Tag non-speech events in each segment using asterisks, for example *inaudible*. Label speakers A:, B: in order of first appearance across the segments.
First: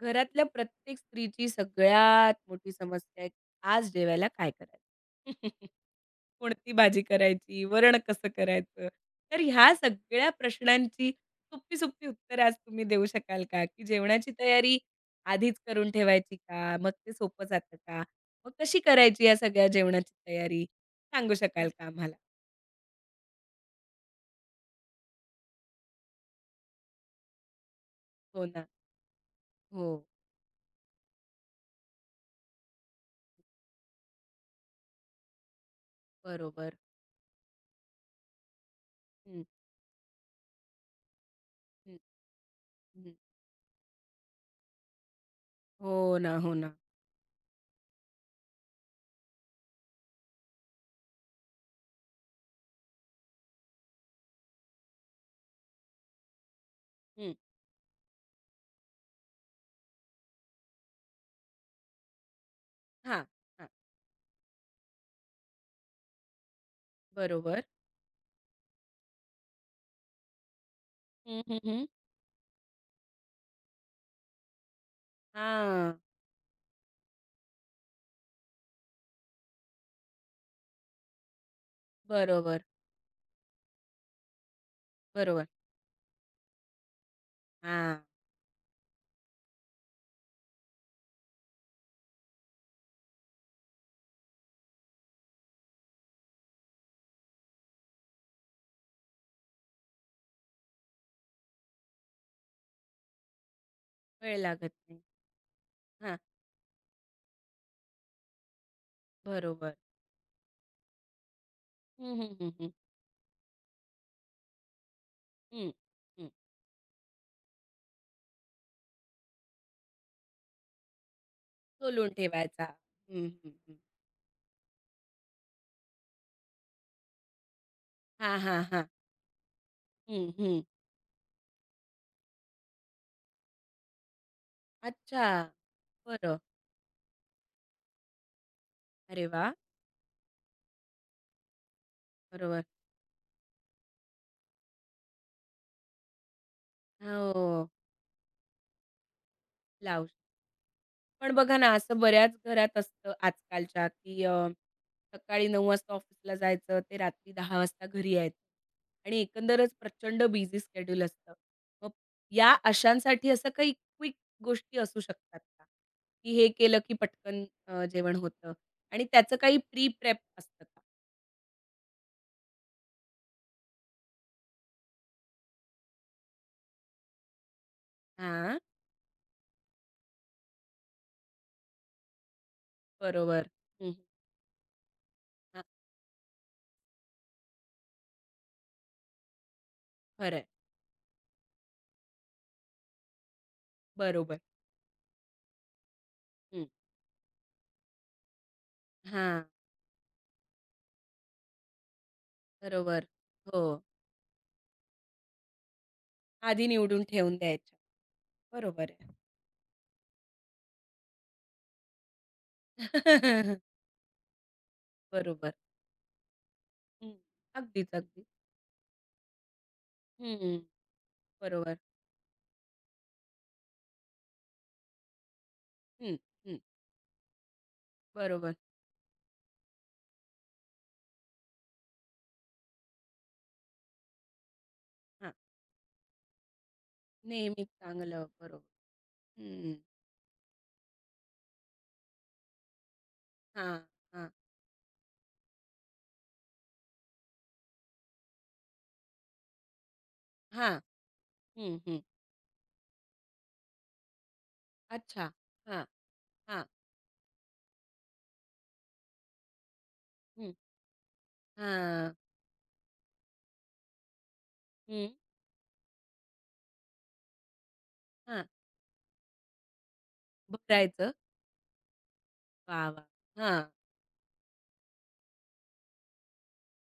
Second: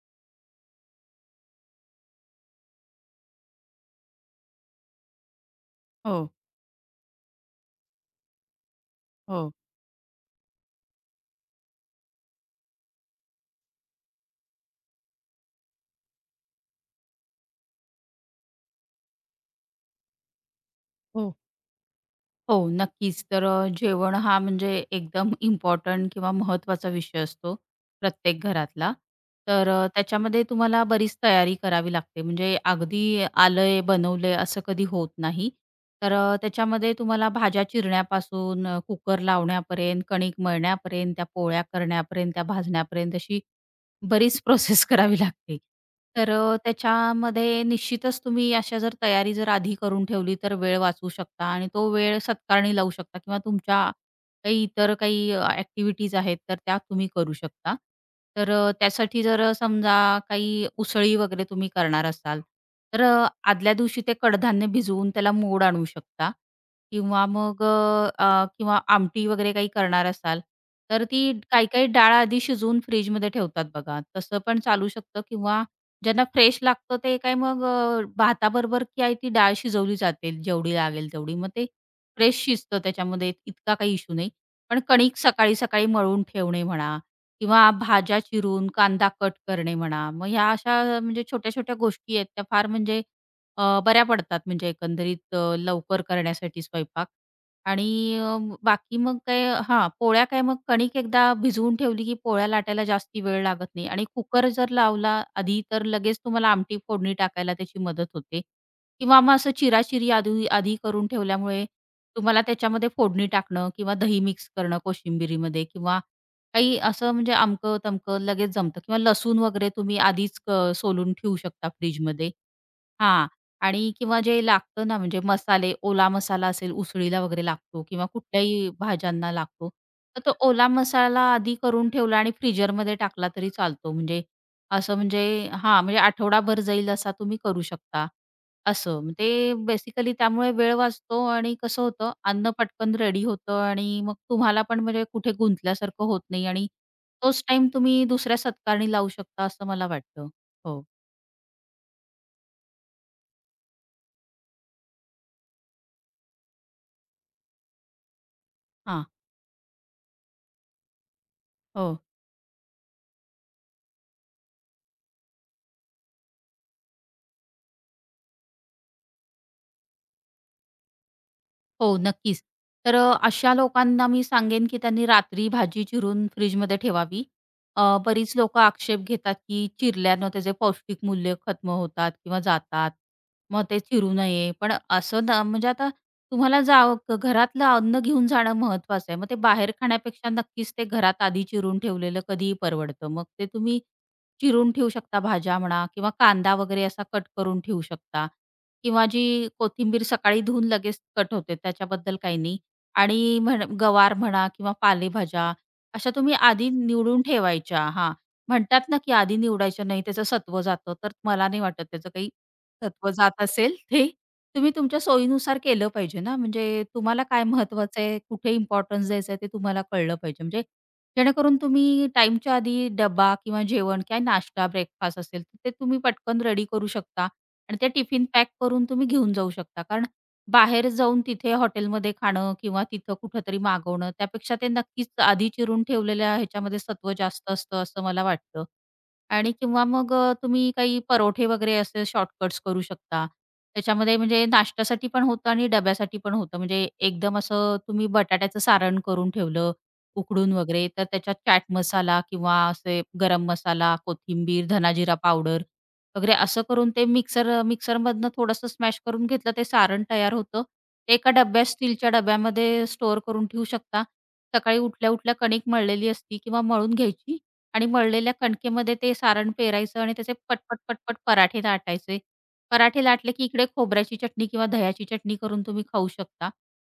A: घरातल्या प्रत्येक स्त्रीची सगळ्यात मोठी समस्या आहे, आज जेवायला काय करायचं? *laughs*
B: हो,
A: कोणती भाजी करायची? वरण कसं करायचं? तर
B: हो,
A: ह्या सगळ्या प्रश्नांची सोपी-सोपी उत्तरं आज तुम्ही देऊ शकाल का? की जेवणाची तयारी आधीच करून ठेवायची का? मग ते सोपं जातं का? मग कशी करायची या सगळ्या जेवणाची तयारी? सांगू
B: हो,
A: शकाल का आम्हाला?
B: हो, नक्कीच. तर जेवण हा म्हणजे एकदम इम्पॉर्टंट किंवा महत्त्वाचा विषय असतो प्रत्येक
A: हो ना.
B: घरातला. तर
A: हो,
B: त्याच्यामध्ये तुम्हाला बरीच तयारी करावी लागते. म्हणजे अगदी आलंय, बनवलंय असं कधी होत नाही. तर
A: बरोबर.
B: त्याच्यामध्ये तुम्हाला भाज्या चिरण्यापासून, कुकर
A: हं,
B: लावण्यापर्यंत, कणिक मळण्यापर्यंत, त्या पोळ्या
A: हं, हं.
B: करण्यापर्यंत, त्या भाजण्यापर्यंत अशी बरीच प्रोसेस *laughs* करावी लागते.
A: हो
B: तर
A: ना, हो ना.
B: त्याच्यामध्ये निश्चितच तुम्ही अशा जर तयारी जर आधी करून ठेवली तर वेळ वाचवू शकता आणि तो वेळ सत्कारणी लावू शकता किंवा तुमच्या काही इतर काही ॲक्टिव्हिटीज आहेत तर त्या तुम्ही
A: हं.
B: करू शकता. तर त्यासाठी जर समजा काही उसळी वगैरे तुम्ही करणार असाल, तर
A: हां, हां.
B: आदल्या दिवशी ते कडधान्य भिजवून त्याला मोड आणू शकता किंवा
A: बरोबर.
B: मग अ, अ, किंवा आमटी वगैरे काही करणार असाल, तर ती काही काही डाळ आधी शिजवून फ्रिजमध्ये ठेवतात बघा. तसं पण चालू शकतं किंवा
A: हां.
B: ज्यांना फ्रेश लागतं ते काय मग भाताबरोबर काय ती डाळ शिजवली जाते जेवढी लागेल तेवढी. मग ते फ्रेश
A: बरोबर,
B: शिजतं त्याच्यामध्ये इतका काही इश्यू नाही. पण कणिक
A: बरोबर.
B: सकाळी-सकाळी मळून ठेवणे म्हणा किंवा
A: हां,
B: भाज्या चिरून कांदा कट करणे म्हणा, मग ह्या अशा म्हणजे छोट्या-छोट्या गोष्टी आहेत त्या फार म्हणजे बऱ्या पडतात म्हणजे एकंदरीत लवकर करण्यासाठी स्वयंपाक आणि अ, बाकी मग काय हां, पोळ्या काय मग कणिक एकदा भिजवून ठेवली, की पोळ्या लाटायला जास्ती वेळ लागत नाही आणि
A: वेळ
B: कुकर जर
A: लागत नाही.
B: लावला आधी, तर
A: हां,
B: लगेच तुम्हाला आमटी फोडणी टाकायला त्याची मदत होते किंवा मग असं
A: बरोबर.
B: चिराचिरी आधी आधी करून ठेवल्यामुळे
A: हं, हं,
B: तुम्हाला
A: हं, हं.
B: त्याच्यामध्ये फोडणी टाकणं किंवा दही मिक्स करणं कोशिंबिरीमध्ये
A: हं,
B: किंवा
A: हं.
B: काही असं म्हणजे अमकं-तमकं लगेच जमतं किंवा लसूण वगैरे तुम्ही आधीच सोलून ठेवू शकता
A: तोलून
B: फ्रिजमध्ये.
A: ठेवायचा.
B: हां.
A: हं, हं, हं.
B: आणि किंवा जे लागतं ना, म्हणजे मसाले, ओला मसाला असेल, उसळीला वगैरे लागतो किंवा
A: हां, हां,
B: कुठल्याही
A: हां.
B: भाज्यांना लागतो. तर
A: हं,
B: तो
A: हं.
B: ओला मसाला आधी करून ठेवला आणि फ्रीजरमध्ये टाकला तरी चालतो. म्हणजे असं म्हणजे
A: अच्छा.
B: हां, म्हणजे
A: बरं.
B: आठवडाभर जाईल असा तुम्ही करू शकता. असं. मग
A: अरे वाह!
B: ते बेसिकली त्यामुळे वेळ वाचतो आणि कसं होतं, अन्न
A: बरोबर.
B: पटकन रेडी होतं आणि मग तुम्हाला पण म्हणजे कुठे गुंतल्यासारखं होत नाही आणि तोच
A: हो.
B: टाईम तुम्ही दुसऱ्या सत्कारणी लावू शकता असं मला
A: लावू
B: वाटतं. हो.
A: पण बघा ना, असं बऱ्याच घरात असतं आजकालच्या, की सकाळी 9:00 वाजता ऑफिसला जायचं, ते रात्री 10 वाजता घरी यायचं
B: हां.
A: आणि एकंदरच प्रचंड बिझी शेड्यूल असतं. मग
B: हो.
A: या अशांसाठी असं काही क्विक गोष्टी असू शकतात का? की हे केलं की पटकन जेवण होतं आणि त्याचं काही प्री प्रेप असतं का?
B: नक्कीच. तर अशा लोकांना मी सांगेन, की त्यांनी रात्री भाजी चिरून फ्रिजमध्ये ठेवावी. बरीच
A: हां,
B: लोकं आक्षेप घेतात, की चिरल्यानं त्याचे पौष्टिक मूल्य खत्म होतात किंवा जातात.
A: बरोबर.
B: मग ते
A: हं,
B: चिरू नये. पण असं ना
A: हां,
B: म्हणजे आता तुम्हाला जाव घरातलं अन्न घेऊन जाणं महत्त्वाचं आहे. मग ते बाहेर खाण्यापेक्षा
A: खरं
B: नक्कीच ते घरात आधी चिरून ठेवलेलं कधीही परवडतं. मग ते तुम्ही
A: बरोबर.
B: चिरून ठेवू शकता भाज्या म्हणा किंवा कांदा
A: हं.
B: वगैरे असा कट करून ठेवू शकता. किंवा
A: हां,
B: जी कोथिंबीर सकाळी धुवून लगेच कट होते त्याच्याबद्दल काही नाही
A: बरोबर.
B: आणि
A: हो.
B: म्हण गवार म्हणा किंवा पालेभाज्या अशा तुम्ही
A: आधी
B: आधी
A: निवडून
B: निवडून
A: ठेवून द्यायच्या.
B: ठेवायच्या. हां, म्हणतात
A: बरोबर
B: ना,
A: आहे.
B: की आधी निवडायच्या नाही त्याचं सत्व जातं. तर मला नाही वाटत त्याचं काही सत्व जात
A: *laughs*
B: असेल ते तुम्ही तुमच्या
A: बरोबर.
B: सोयीनुसार केलं पाहिजे ना, म्हणजे
A: हं.
B: तुम्हाला काय
A: अगदीच,
B: महत्वाचं आहे,
A: अगदीच.
B: कुठे इम्पोर्टन्स द्यायचं आहे ते तुम्हाला कळलं पाहिजे.
A: हं.
B: म्हणजे जेणेकरून
A: बरोबर.
B: तुम्ही टाईमच्या आधी डब्बा किंवा जेवण किंवा नाश्ता, ब्रेकफास्ट असेल, तर ते तुम्ही
A: हं,
B: पटकन
A: हं.
B: रेडी करू शकता आणि ते टिफिन पॅक
A: बरोबर.
B: करून तुम्ही घेऊन जाऊ शकता. कारण बाहेर जाऊन तिथे हॉटेलमध्ये खाणं किंवा तिथं कुठेतरी मागवणं त्यापेक्षा ते नक्कीच
A: हां.
B: आधी चिरून ठेवलेल्या ह्याच्यामध्ये सत्व जास्त
A: नेहमी
B: असतं असं मला
A: चांगलं. बरोबर.
B: वाटतं. आणि
A: हं.
B: किंवा मग तुम्ही काही परोठे वगैरे असे शॉर्टकट्स करू शकता.
A: हां,
B: त्याच्यामध्ये
A: हां.
B: म्हणजे नाश्त्यासाठी पण होतं आणि डब्यासाठी पण होतं. म्हणजे एकदम असं तुम्ही बटाट्याचं सारण करून ठेवलं, उकडून
A: हां.
B: वगैरे, तर त्याच्यात चाट
A: हं, हं.
B: मसाला किंवा असे गरम मसाला, कोथिंबीर, धनाजिरा
A: अच्छा.
B: पावडर
A: हां,
B: वगैरे असं
A: हां.
B: करून ते मिक्सरमधनं थोडंसं स्मॅश करून घेतलं, ते सारण तयार
A: हं.
B: होतं. ते एका डब्यात स्टीलच्या
A: हां.
B: डब्यामध्ये स्टोअर करून ठेवू शकता. सकाळी
A: हं.
B: उठल्या-उठल्या कणिक मळलेली असती किंवा मळून घ्यायची आणि मळलेल्या
A: हां.
B: कणकेमध्ये ते सारण पेरायचं आणि त्याचे पटपट,
A: भरायचं.
B: पटपट पराठे लाटायचे.
A: वाह! वाह!
B: पराठे लाटले की इकडे
A: हां.
B: खोबऱ्याची चटणी किंवा दह्याची चटणी करून तुम्ही खाऊ शकता.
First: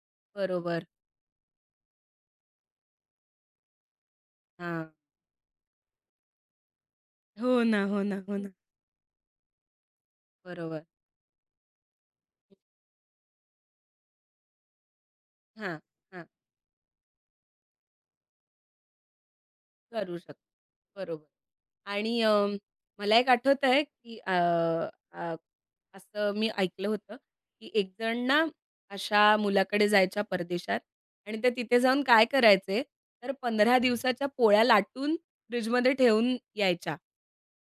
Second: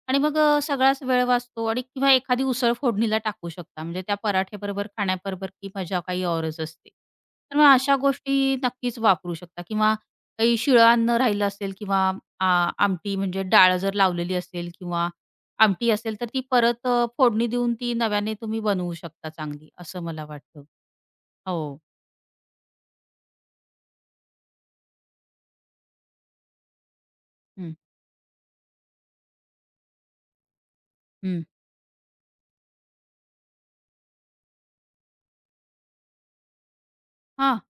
B: आणि मग
A: बरोबर.
B: सगळाच वेळ वाचतो आणि किंवा एखादी उसळ फोडणीला टाकू शकता. म्हणजे त्या पराठ्याबरोबर
A: हां.
B: खाण्याबरोबर ती मजा काही औरच असते.
A: हो
B: तर मग
A: ना,
B: अशा
A: हो ना,
B: गोष्टी
A: हो ना.
B: नक्कीच वापरू शकता किंवा काही शिळं
A: बरोबर.
B: अन्न राहिलं असेल किंवा आ आमटी म्हणजे डाळ जर लावलेली असेल किंवा
A: हां,
B: आमटी असेल
A: हां.
B: तर ती परत फोडणी देऊन ती नव्याने तुम्ही बनवू शकता चांगली, असं
A: करू
B: मला
A: शकतो.
B: वाटतं.
A: बरोबर.
B: हो.
A: आणि मला एक आठवतंय, की अ, अ, असं मी ऐकलं होतं, की
B: हं,
A: एक जण ना अशा मुलाकडे जायच्या परदेशात आणि
B: हं.
A: ते तिथे जाऊन काय करायचे, तर 15 दिवसाच्या पोळ्या लाटून फ्रिजमध्ये ठेवून यायच्या.
B: हां,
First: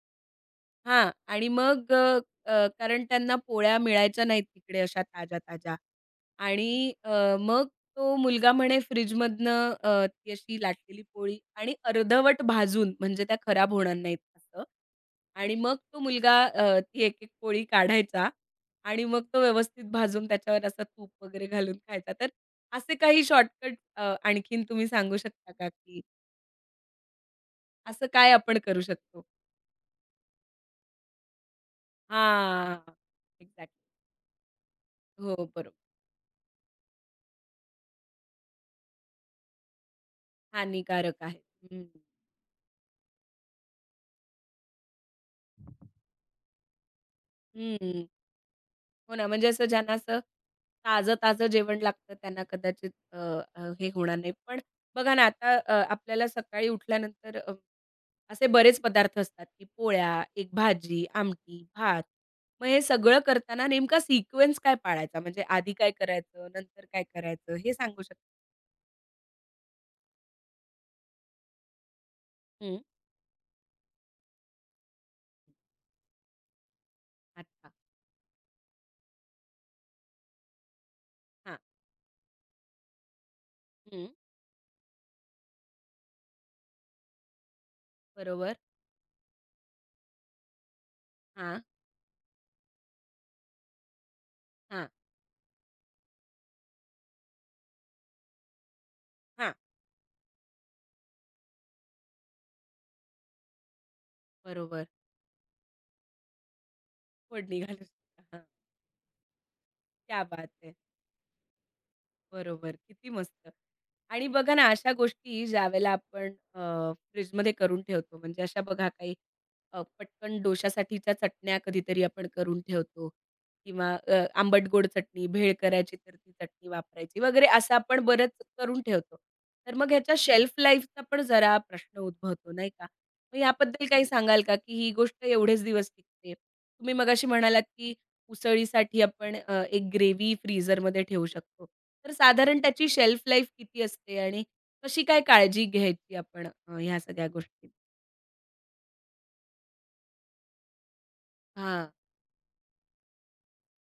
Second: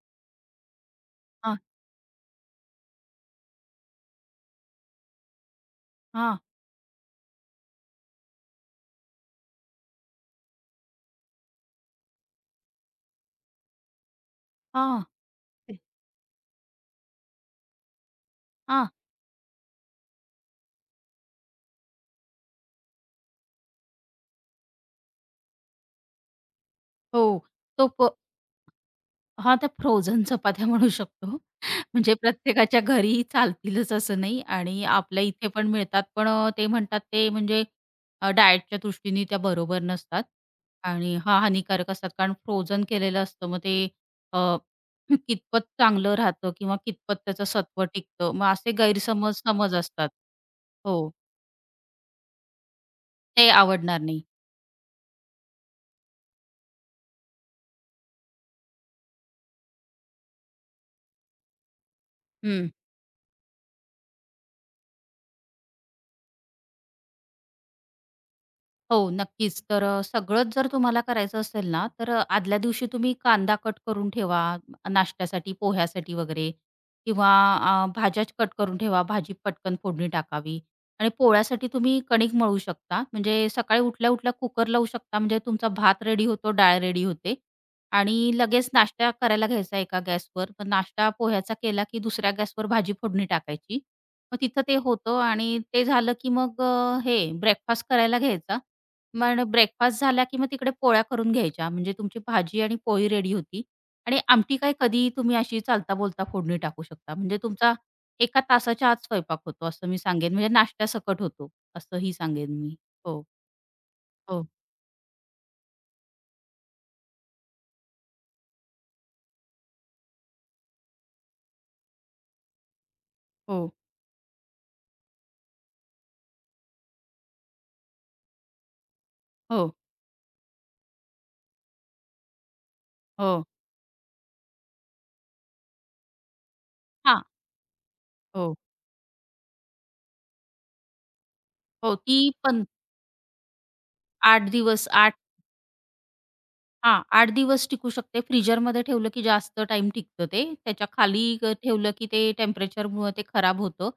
A: हां. आणि
B: हां,
A: मग अ, अ, कारण त्यांना पोळ्या मिळायच्या नाहीत तिकडे अशा ताज्या-ताज्या.
B: हां,
A: आणि मग तो मुलगा म्हणे फ्रिजमधनं ती अशी लाटलेली पोळी आणि अर्धवट भाजून म्हणजे त्या खराब होणार नाहीत असं.
B: हां.
A: आणि मग
B: ते
A: तो मुलगा ती एक-एक पोळी काढायचा
B: हां.
A: आणि मग तो व्यवस्थित भाजून त्याच्यावर असं तूप वगैरे घालून खायचा. तर असे काही शॉर्टकट आणखीन तुम्ही सांगू शकता का, की
B: हो. तो
A: असं
B: प
A: काय आपण करू शकतो?
B: हां, त्या फ्रोझन चपात्या *laughs* म्हणू शकतो. म्हणजे प्रत्येकाच्या
A: हां.
B: घरी
A: एक्झॅक्टली.
B: चालतीलच असं नाही आणि आपल्या
A: हो,
B: इथे पण
A: बरोबर.
B: मिळतात. पण ते म्हणतात ते म्हणजे डाएटच्या दृष्टीने त्या बरोबर नसतात आणि
A: हानिकारक आहे.
B: हां,
A: हं,
B: हानिकारक असतात. कारण फ्रोझन केलेलं असतं. मग ते अ, कितपत चांगलं राहतं किंवा कितपत त्याचं सत्व
A: हं.
B: टिकतं. मग असे
A: हो ना,
B: गैरसमज
A: म्हणजे असं
B: समज
A: ज्यांना
B: असतात.
A: असं
B: हो,
A: ताजं-ताजं जेवण लागतं त्यांना कदाचित अ,
B: ते
A: अ, हे
B: आवडणार
A: होणार
B: नाही.
A: नाही. पण बघा ना, आता आपल्याला सकाळी उठल्यानंतर असे बरेच पदार्थ असतात, की पोळ्या, एक भाजी, आमटी, भात. मग
B: हं.
A: हे सगळं करताना नेमका सिक्वेन्स काय पाळायचा? म्हणजे आधी काय करायचं, नंतर काय करायचं हे सांगू शकता?
B: नक्कीच. तर सगळंच जर तुम्हाला करायचं असेल ना, तर आदल्या
A: हं.
B: दिवशी तुम्ही कांदा कट करून ठेवा नाश्त्यासाठी, पोह्यासाठी वगैरे किंवा
A: अच्छा.
B: भाज्या कट करून ठेवा. भाजी पटकन फोडणी टाकावी आणि
A: हां.
B: पोळ्यासाठी तुम्ही कणिक मळू शकता. म्हणजे सकाळी
A: हं.
B: उठल्या-उठल्या कुकर लावू शकता. म्हणजे तुमचा भात रेडी होतो, डाळ रेडी होते आणि
A: बरोबर.
B: लगेच नाश्ता करायला घ्यायचा एका गॅसवर. पण नाश्ता पोह्याचा
A: हां,
B: केला की दुसऱ्या गॅसवर भाजी फोडणी टाकायची. मग तिथं ते
A: हां,
B: होतं आणि ते झालं की मग हे ब्रेकफास्ट करायला घ्यायचा मग
A: हां.
B: ब्रेकफास्ट झाला, की मग तिकडे पोळ्या करून घ्यायच्या. म्हणजे तुमची भाजी आणि पोळी रेडी होती आणि आमटी काय
A: बरोबर.
B: कधीही तुम्ही अशी चालता-बोलता फोडणी टाकू शकता. म्हणजे
A: फोडणी
B: तुमचा
A: घालू शकता. हां.
B: एका तासाच्या आत स्वयंपाक होतो असं मी
A: क्या
B: सांगेन.
A: बात
B: म्हणजे
A: है!
B: नाश्त्यासकट होतो असंही सांगेन मी.
A: बरोबर. किती
B: हो.
A: मस्त. आणि
B: हो,
A: बघा ना, अशा गोष्टी ज्यावेळेला आपण फ्रिजमध्ये करून ठेवतो, म्हणजे अशा बघा काही पटकन डोशासाठीच्या चटण्या कधीतरी आपण करून ठेवतो
B: हो,
A: किंवा आंबट-गोड चटणी, भेळ करायची तर ती चटणी वापरायची वगैरे असं आपण बरंच करून ठेवतो. तर
B: हो,
A: मग ह्याच्या शेल्फ लाईफचा पण जरा प्रश्न उद्भवतो, नाही का? मग
B: हो,
A: याबद्दल काही सांगाल का, की ही गोष्ट एवढेच दिवस टिकते? तुम्ही
B: हां.
A: मगाशी म्हणालात की
B: हो.
A: उसळीसाठी आपण एक ग्रेव्ही फ्रीझरमध्ये ठेवू शकतो.
B: हो,
A: तर
B: ती
A: साधारण
B: पण
A: त्याची शेल्फ लाईफ किती असते आणि
B: 8 दिवस
A: कशी
B: 8
A: काय काळजी घ्यायची आपण ह्या
B: हां,
A: सगळ्या
B: 8 दिवस
A: गोष्टी?
B: टिकू शकते. फ्रीजरमध्ये ठेवलं की जास्त टाइम टिकतं ते. त्याच्या खाली
A: हां,
B: ठेवलं की ते टेम्परेचरमुळं ते खराब होतं.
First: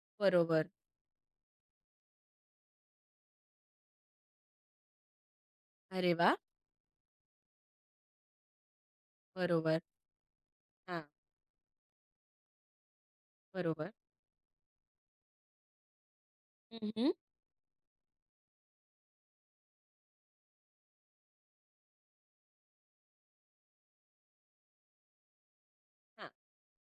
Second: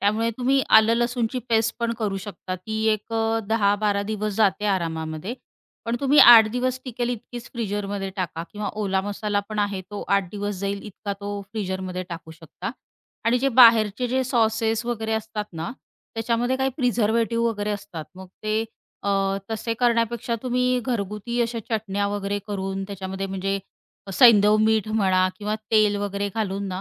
B: त्यामुळे तुम्ही
A: बरोबर.
B: आलं लसूणची पेस्ट पण करू शकता. ती एक 10-12 दिवस जाते आरामामध्ये. पण
A: अरे
B: तुम्ही
A: वाह!
B: 8 दिवस टिकेल इतकीच फ्रीजरमध्ये टाका किंवा ओला मसाला पण
A: बरोबर.
B: आहे तो 8 दिवस जाईल
A: हां,
B: इतका तो फ्रीजरमध्ये टाकू शकता. आणि जे
A: बरोबर.
B: बाहेरचे जे सॉसेस वगैरे असतात ना, त्याच्यामध्ये काही
A: हं, हं.
B: प्रिझर्व्हेटिव्ह वगैरे असतात. मग ते तसे करण्यापेक्षा तुम्ही घरगुती अशा चटण्या वगैरे करून त्याच्यामध्ये म्हणजे सैंधव मीठ म्हणा किंवा तेल वगैरे
A: हां.
B: घालून ना,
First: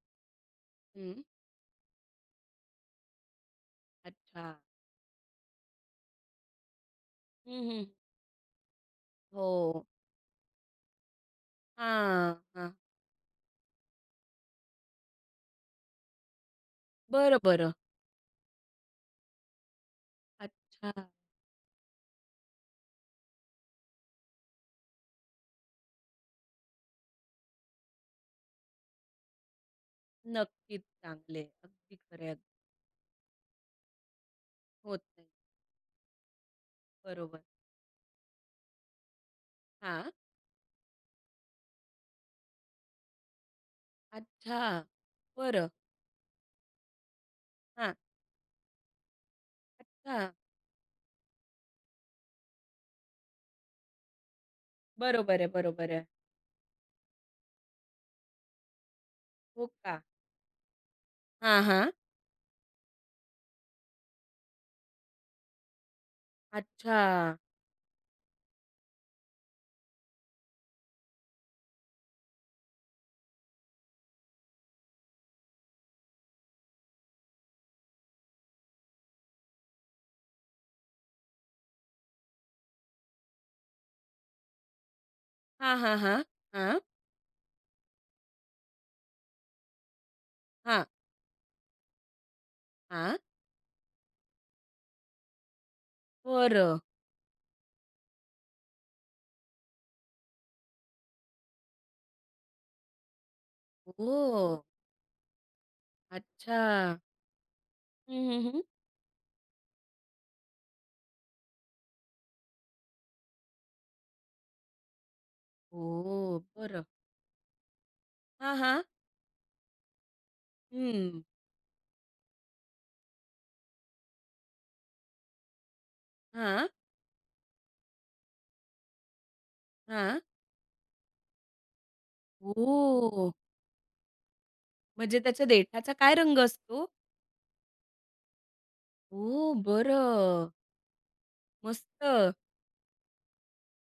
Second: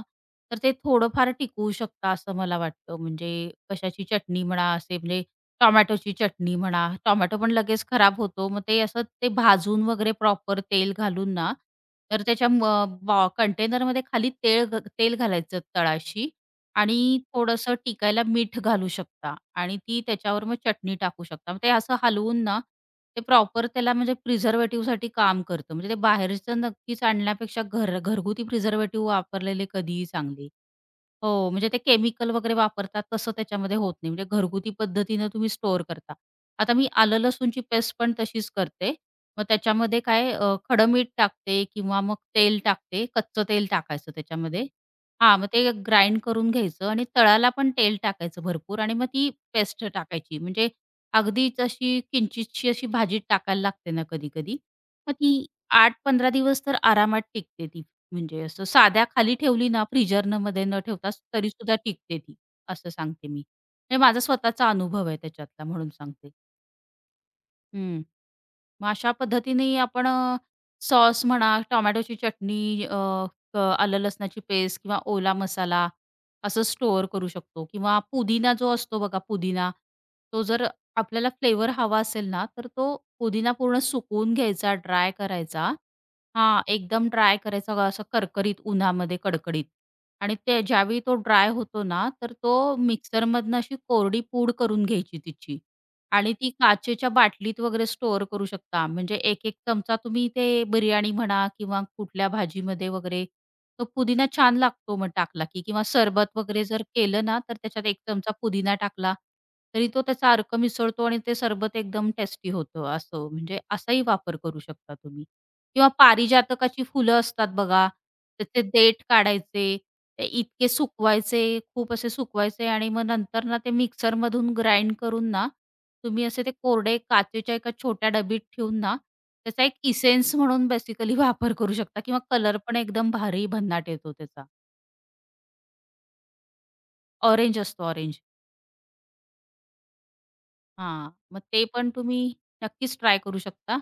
B: तर ते
A: हं.
B: थोडंफार टिकवू शकता असं मला वाटतं. म्हणजे कशाची चटणी
A: अच्छा.
B: म्हणा असे म्हणजे टोमॅटोची चटणी म्हणा, टोमॅटो पण
A: हं, हं.
B: लगेच खराब होतो. मग ते असं ते भाजून
A: हो.
B: वगैरे प्रॉपर तेल घालून ना, तर
A: हां,
B: त्याच्या
A: हां.
B: कंटेनरमध्ये खाली तेल घालायचं तळाशी आणि
A: बरं, बरं.
B: थोडंसं टिकायला मीठ घालू शकता आणि ती त्याच्यावर मग
A: अच्छा.
B: चटणी टाकू शकता. मग ते असं हलवून ना, ते प्रॉपर त्याला म्हणजे प्रिझर्व्हेटिव्हसाठी काम करतं. म्हणजे ते बाहेरचं नक्कीच आणण्यापेक्षा घरगुती प्रिझर्व्हेटिव्ह वापरलेले कधीही चांगले.
A: नक्कीच चांगले.
B: हो, म्हणजे ते
A: अगदी खरं
B: केमिकल
A: आहे.
B: वगैरे वापरतात तसं त्याच्यामध्ये होत नाही. म्हणजे घरगुती
A: होत नाही.
B: पद्धतीनं तुम्ही स्टोअर करता. आता मी आलं
A: बरोबर.
B: लसूणची पेस्ट पण तशीच करते. मग त्याच्यामध्ये
A: हां.
B: काय खडं मीठ टाकते किंवा मग तेल टाकते. कच्चं तेल टाकायचं
A: अच्छा.
B: त्याच्यामध्ये. हां, मग
A: बरं.
B: ते ग्राइंड करून घ्यायचं आणि तळाला पण
A: हां.
B: तेल टाकायचं भरपूर आणि मग ती पेस्ट
A: अच्छा.
B: टाकायची. म्हणजे अगदीच अशी किंचितशी अशी भाजीत टाकायला लागते ना कधी-कधी. मग ती
A: बरोबर आहे, बरोबर आहे.
B: 8-15 दिवस तर आरामात टिकते ती. म्हणजे असं साध्या खाली
A: हो
B: ठेवली ना
A: का?
B: फ्रिजरमध्ये न ठेवता
A: हां,
B: तरीसुद्धा
A: हां.
B: टिकते ती, असं सांगते मी. म्हणजे माझा स्वतःचा अनुभव आहे त्याच्यातला म्हणून सांगते.
A: अच्छा.
B: हं. मग अशा पद्धतीने आपण सॉस म्हणा, टोमॅटोची चटणी, अ, क आलं लसणाची पेस्ट किंवा ओला मसाला असं स्टोअर करू शकतो किंवा पुदिना जो असतो बघा पुदिना, तो जर आपल्याला फ्लेवर हवा असेल ना, तर तो पुदिना पूर्ण सुकवून घ्यायचा, ड्राय
A: हां,
B: करायचा.
A: हां, हां.
B: हां,
A: हां,
B: एकदम ड्राय करायचा असं करकरीत उन्हामध्ये कडकडीत आणि ते
A: हां,
B: ज्यावेळी तो ड्राय होतो ना, तर तो
A: हां.
B: मिक्सरमधनं अशी कोरडी पूड करून घ्यायची तिची. आणि ती
A: बरं.
B: काचेच्या बाटलीत वगैरे स्टोअर करू शकता. म्हणजे एक एक चमचा तुम्ही ते बिर्याणी म्हणा किंवा कुठल्या भाजीमध्ये वगैरे तो पुदिना
A: ओह!
B: छान लागतो मग टाकला की किंवा सरबत
A: अच्छा.
B: वगैरे जर केलं ना, तर त्याच्यात 1
A: हं,
B: चमचा
A: हं, हं.
B: पुदिना टाकला, तरी तो त्याचा अर्क मिसळतो आणि ते सरबत एकदम टेस्टी होतं असं. म्हणजे असाही वापर करू शकता तुम्ही. किंवा
A: ओह!
B: पारिजातकाची
A: बरं.
B: फुलं असतात बघा,
A: हां,
B: त्याचे
A: हां.
B: देठ काढायचे ते इतके
A: हं.
B: सुकवायचे, खूप असे सुकवायचे आणि मग नंतर ना ते मिक्सरमधून ग्राइंड करून ना, तुम्ही असे ते
A: हां,
B: कोरडे काचेच्या एका छोट्या डबीत ठेवून ना, त्याचा एक
A: हां.
B: इसेन्स म्हणून बेसिकली *laughs* वापर करू शकता किंवा कलर पण एकदम
A: ओह!
B: भारी भन्नाट येतो त्याचा.
A: म्हणजे त्याच्या देठाचा काय रंग असतो?
B: ऑरेंज असतो.
A: ओह! बरं.
B: हां, मग ते
A: मस्त.
B: पण तुम्ही नक्कीच ट्राय करू शकता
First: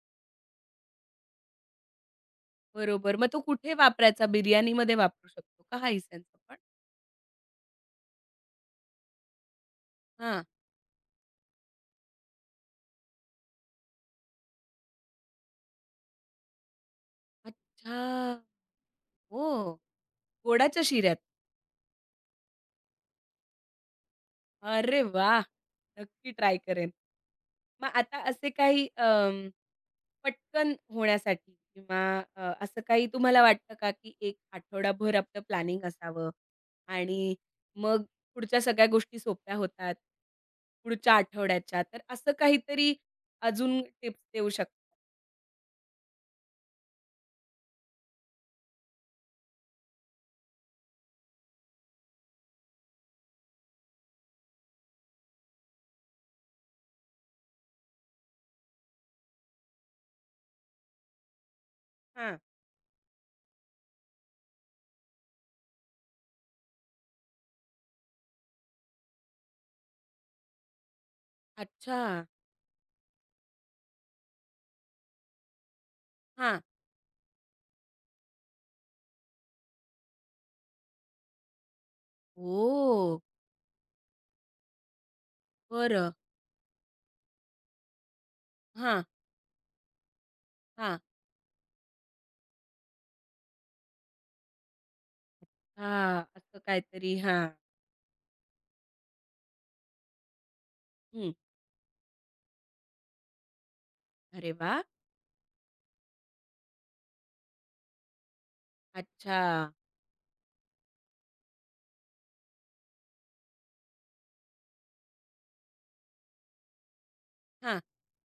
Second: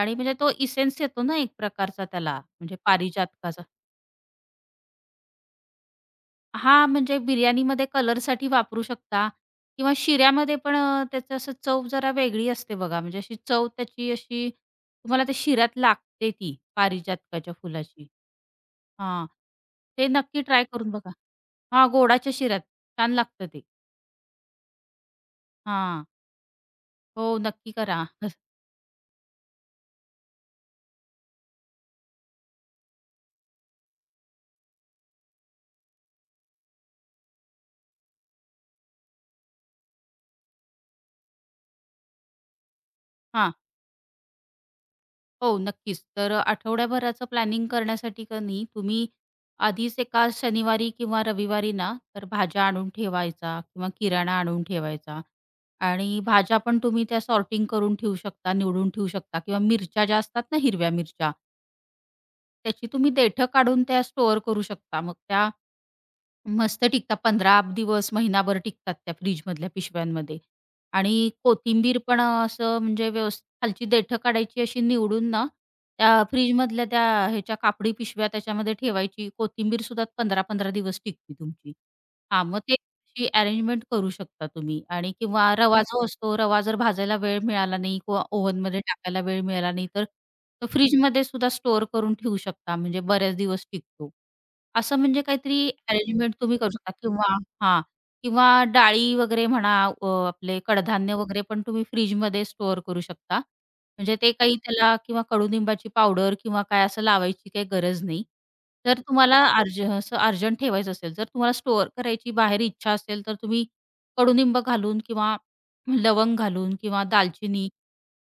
B: आणि म्हणजे तो इसेन्स येतो ना एक प्रकारचा त्याला म्हणजे
A: बरोबर. मग तो
B: पारिजातकाचा.
A: कुठे वापरायचा? बिर्याणीमध्ये वापरू शकतो का हा इसेन्स आपण?
B: हां, म्हणजे बिर्याणीमध्ये कलरसाठी वापरू शकता किंवा
A: हां.
B: शिऱ्यामध्ये पण त्याचं असं चव जरा वेगळी असते बघा, म्हणजे अशी चव त्याची अशी तुम्हाला त्या शिऱ्यात लागते ती पारिजातकाच्या
A: अच्छा.
B: फुलाची. हां,
A: हो.
B: ते नक्की ट्राय
A: गोडाच्या
B: करून बघा.
A: शिऱ्यात?
B: हां, गोडाच्या शिऱ्यात छान लागतं ते.
A: अरे वाह!
B: हां,
A: नक्की ट्राय करेन.
B: हो, नक्की
A: मग
B: करा.
A: आता
B: *laughs*
A: असे काही पटकन होण्यासाठी किंवा असं काही तुम्हाला वाटतं का, की एक आठवडाभर आपलं प्लॅनिंग असावं आणि मग पुढच्या सगळ्या गोष्टी सोप्या होतात, पुढच्या आठवड्याच्या. तर असं काहीतरी
B: हां.
A: अजून टिप्स देऊ शकता?
B: नक्कीच. तर आठवड्याभराचं प्लॅनिंग करण्यासाठी का नाही तुम्ही आधीच एका शनिवारी किंवा रविवारी ना, तर भाज्या आणून ठेवायचा किंवा किराणा आणून ठेवायचा आणि भाज्या पण तुम्ही त्या सॉर्टिंग करून ठेवू शकता, निवडून ठेवू शकता किंवा मिरच्या ज्या असतात ना, हिरव्या मिरच्या,
A: हां.
B: त्याची तुम्ही देठं काढून त्या स्टोअर करू शकता. मग त्या मस्त टिकतात. 15 दिवस, महिनाभर टिकतात त्या फ्रिजमधल्या पिशव्यांमध्ये. आणि कोथिंबीर
A: अच्छा.
B: पण असं म्हणजे व्यवस्थित खालची देठं काढायची अशी निवडून ना, त्या
A: हां.
B: फ्रिजमधल्या त्या ह्याच्या कापडी पिशव्या त्याच्यामध्ये ठेवायची. कोथिंबीरसुद्धा 15-15 दिवस टिकते तुमची. हां, मग ते
A: ओह!
B: अशी अरेंजमेंट करू शकता तुम्ही. आणि किंवा रवा जो
A: बरं.
B: असतो, रवा जर भाजायला वेळ मिळाला नाही किंवा ओव्हनमध्ये
A: हां, हां,
B: टाकायला वेळ मिळाला नाही, तर तो
A: हां.
B: फ्रिजमध्ये सुद्धा स्टोअर करून ठेवू शकता. म्हणजे बऱ्याच दिवस टिकतो. असं म्हणजे काहीतरी
A: हां,
B: अरेंजमेंट तुम्ही
A: असं
B: करू शकता
A: काहीतरी.
B: किंवा
A: हां.
B: हां. किंवा डाळी वगैरे म्हणा, आपले कडधान्य
A: हं.
B: वगैरे पण तुम्ही फ्रिजमध्ये स्टोअर करू शकता. म्हणजे ते
A: अरे
B: काही
A: वाह!
B: त्याला किंवा कडुनिंबाची पावडर किंवा काय असं लावायची काही गरज नाही. जर तुम्हाला
A: अच्छा.
B: असं अर्जंट ठेवायचं असेल, जर तुम्हाला स्टोअर करायची बाहेर इच्छा असेल, तर तुम्ही कडुनिंब घालून किंवा लवंग घालून किंवा दालचिनी
A: हां.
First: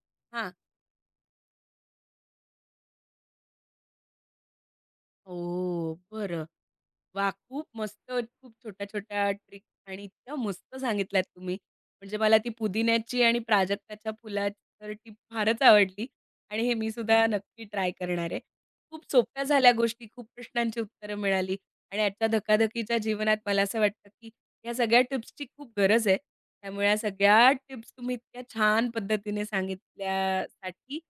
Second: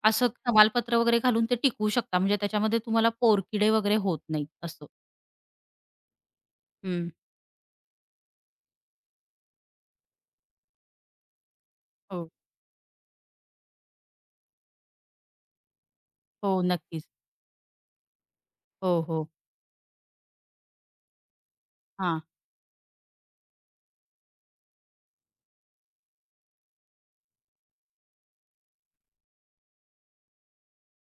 B: असं
A: हां.
B: तमालपत्र वगैरे घालून ते टिकवू शकता. म्हणजे त्याच्यामध्ये तुम्हाला पोरकिडे वगैरे होत नाहीत असं.
A: ओह! बरं.
B: हं.
A: वाह! खूप मस्त, खूप छोट्या-छोट्या ट्रिक आणि इतक्या मस्त सांगितल्यात तुम्ही. म्हणजे मला ती पुदिन्याची आणि प्राजक्ताच्या फुलाची तर टीप फारच आवडली
B: हो,
A: आणि हे मी
B: नक्कीच.
A: सुद्धा नक्की ट्राय करणार आहे.
B: हो,
A: खूप
B: हो.
A: सोप्या झाल्या गोष्टी, खूप प्रश्नांची उत्तरं मिळाली आणि
B: हां.
A: आजच्या धकाधकीच्या जीवनात मला असं वाटतं, की या सगळ्या टिप्सची खूप गरज आहे. त्यामुळे या सगळ्या टिप्स तुम्ही इतक्या छान पद्धतीने सांगितल्यासाठी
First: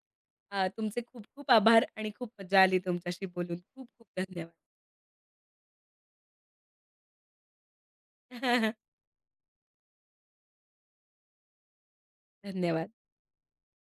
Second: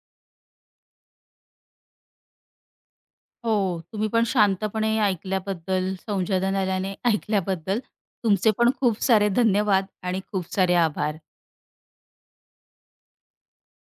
A: अ, तुमचे खूप खूप आभार आणि खूप मजा आली तुमच्याशी बोलून.
B: हो,
A: खूप खूप
B: तुम्ही पण
A: धन्यवाद.
B: शांतपणे ऐकल्याबद्दल, संशोधनालयाने ऐकल्याबद्दल तुमचे पण
A: *laughs*
B: खूप सारे धन्यवाद आणि खूप सारे आभार.
A: धन्यवाद.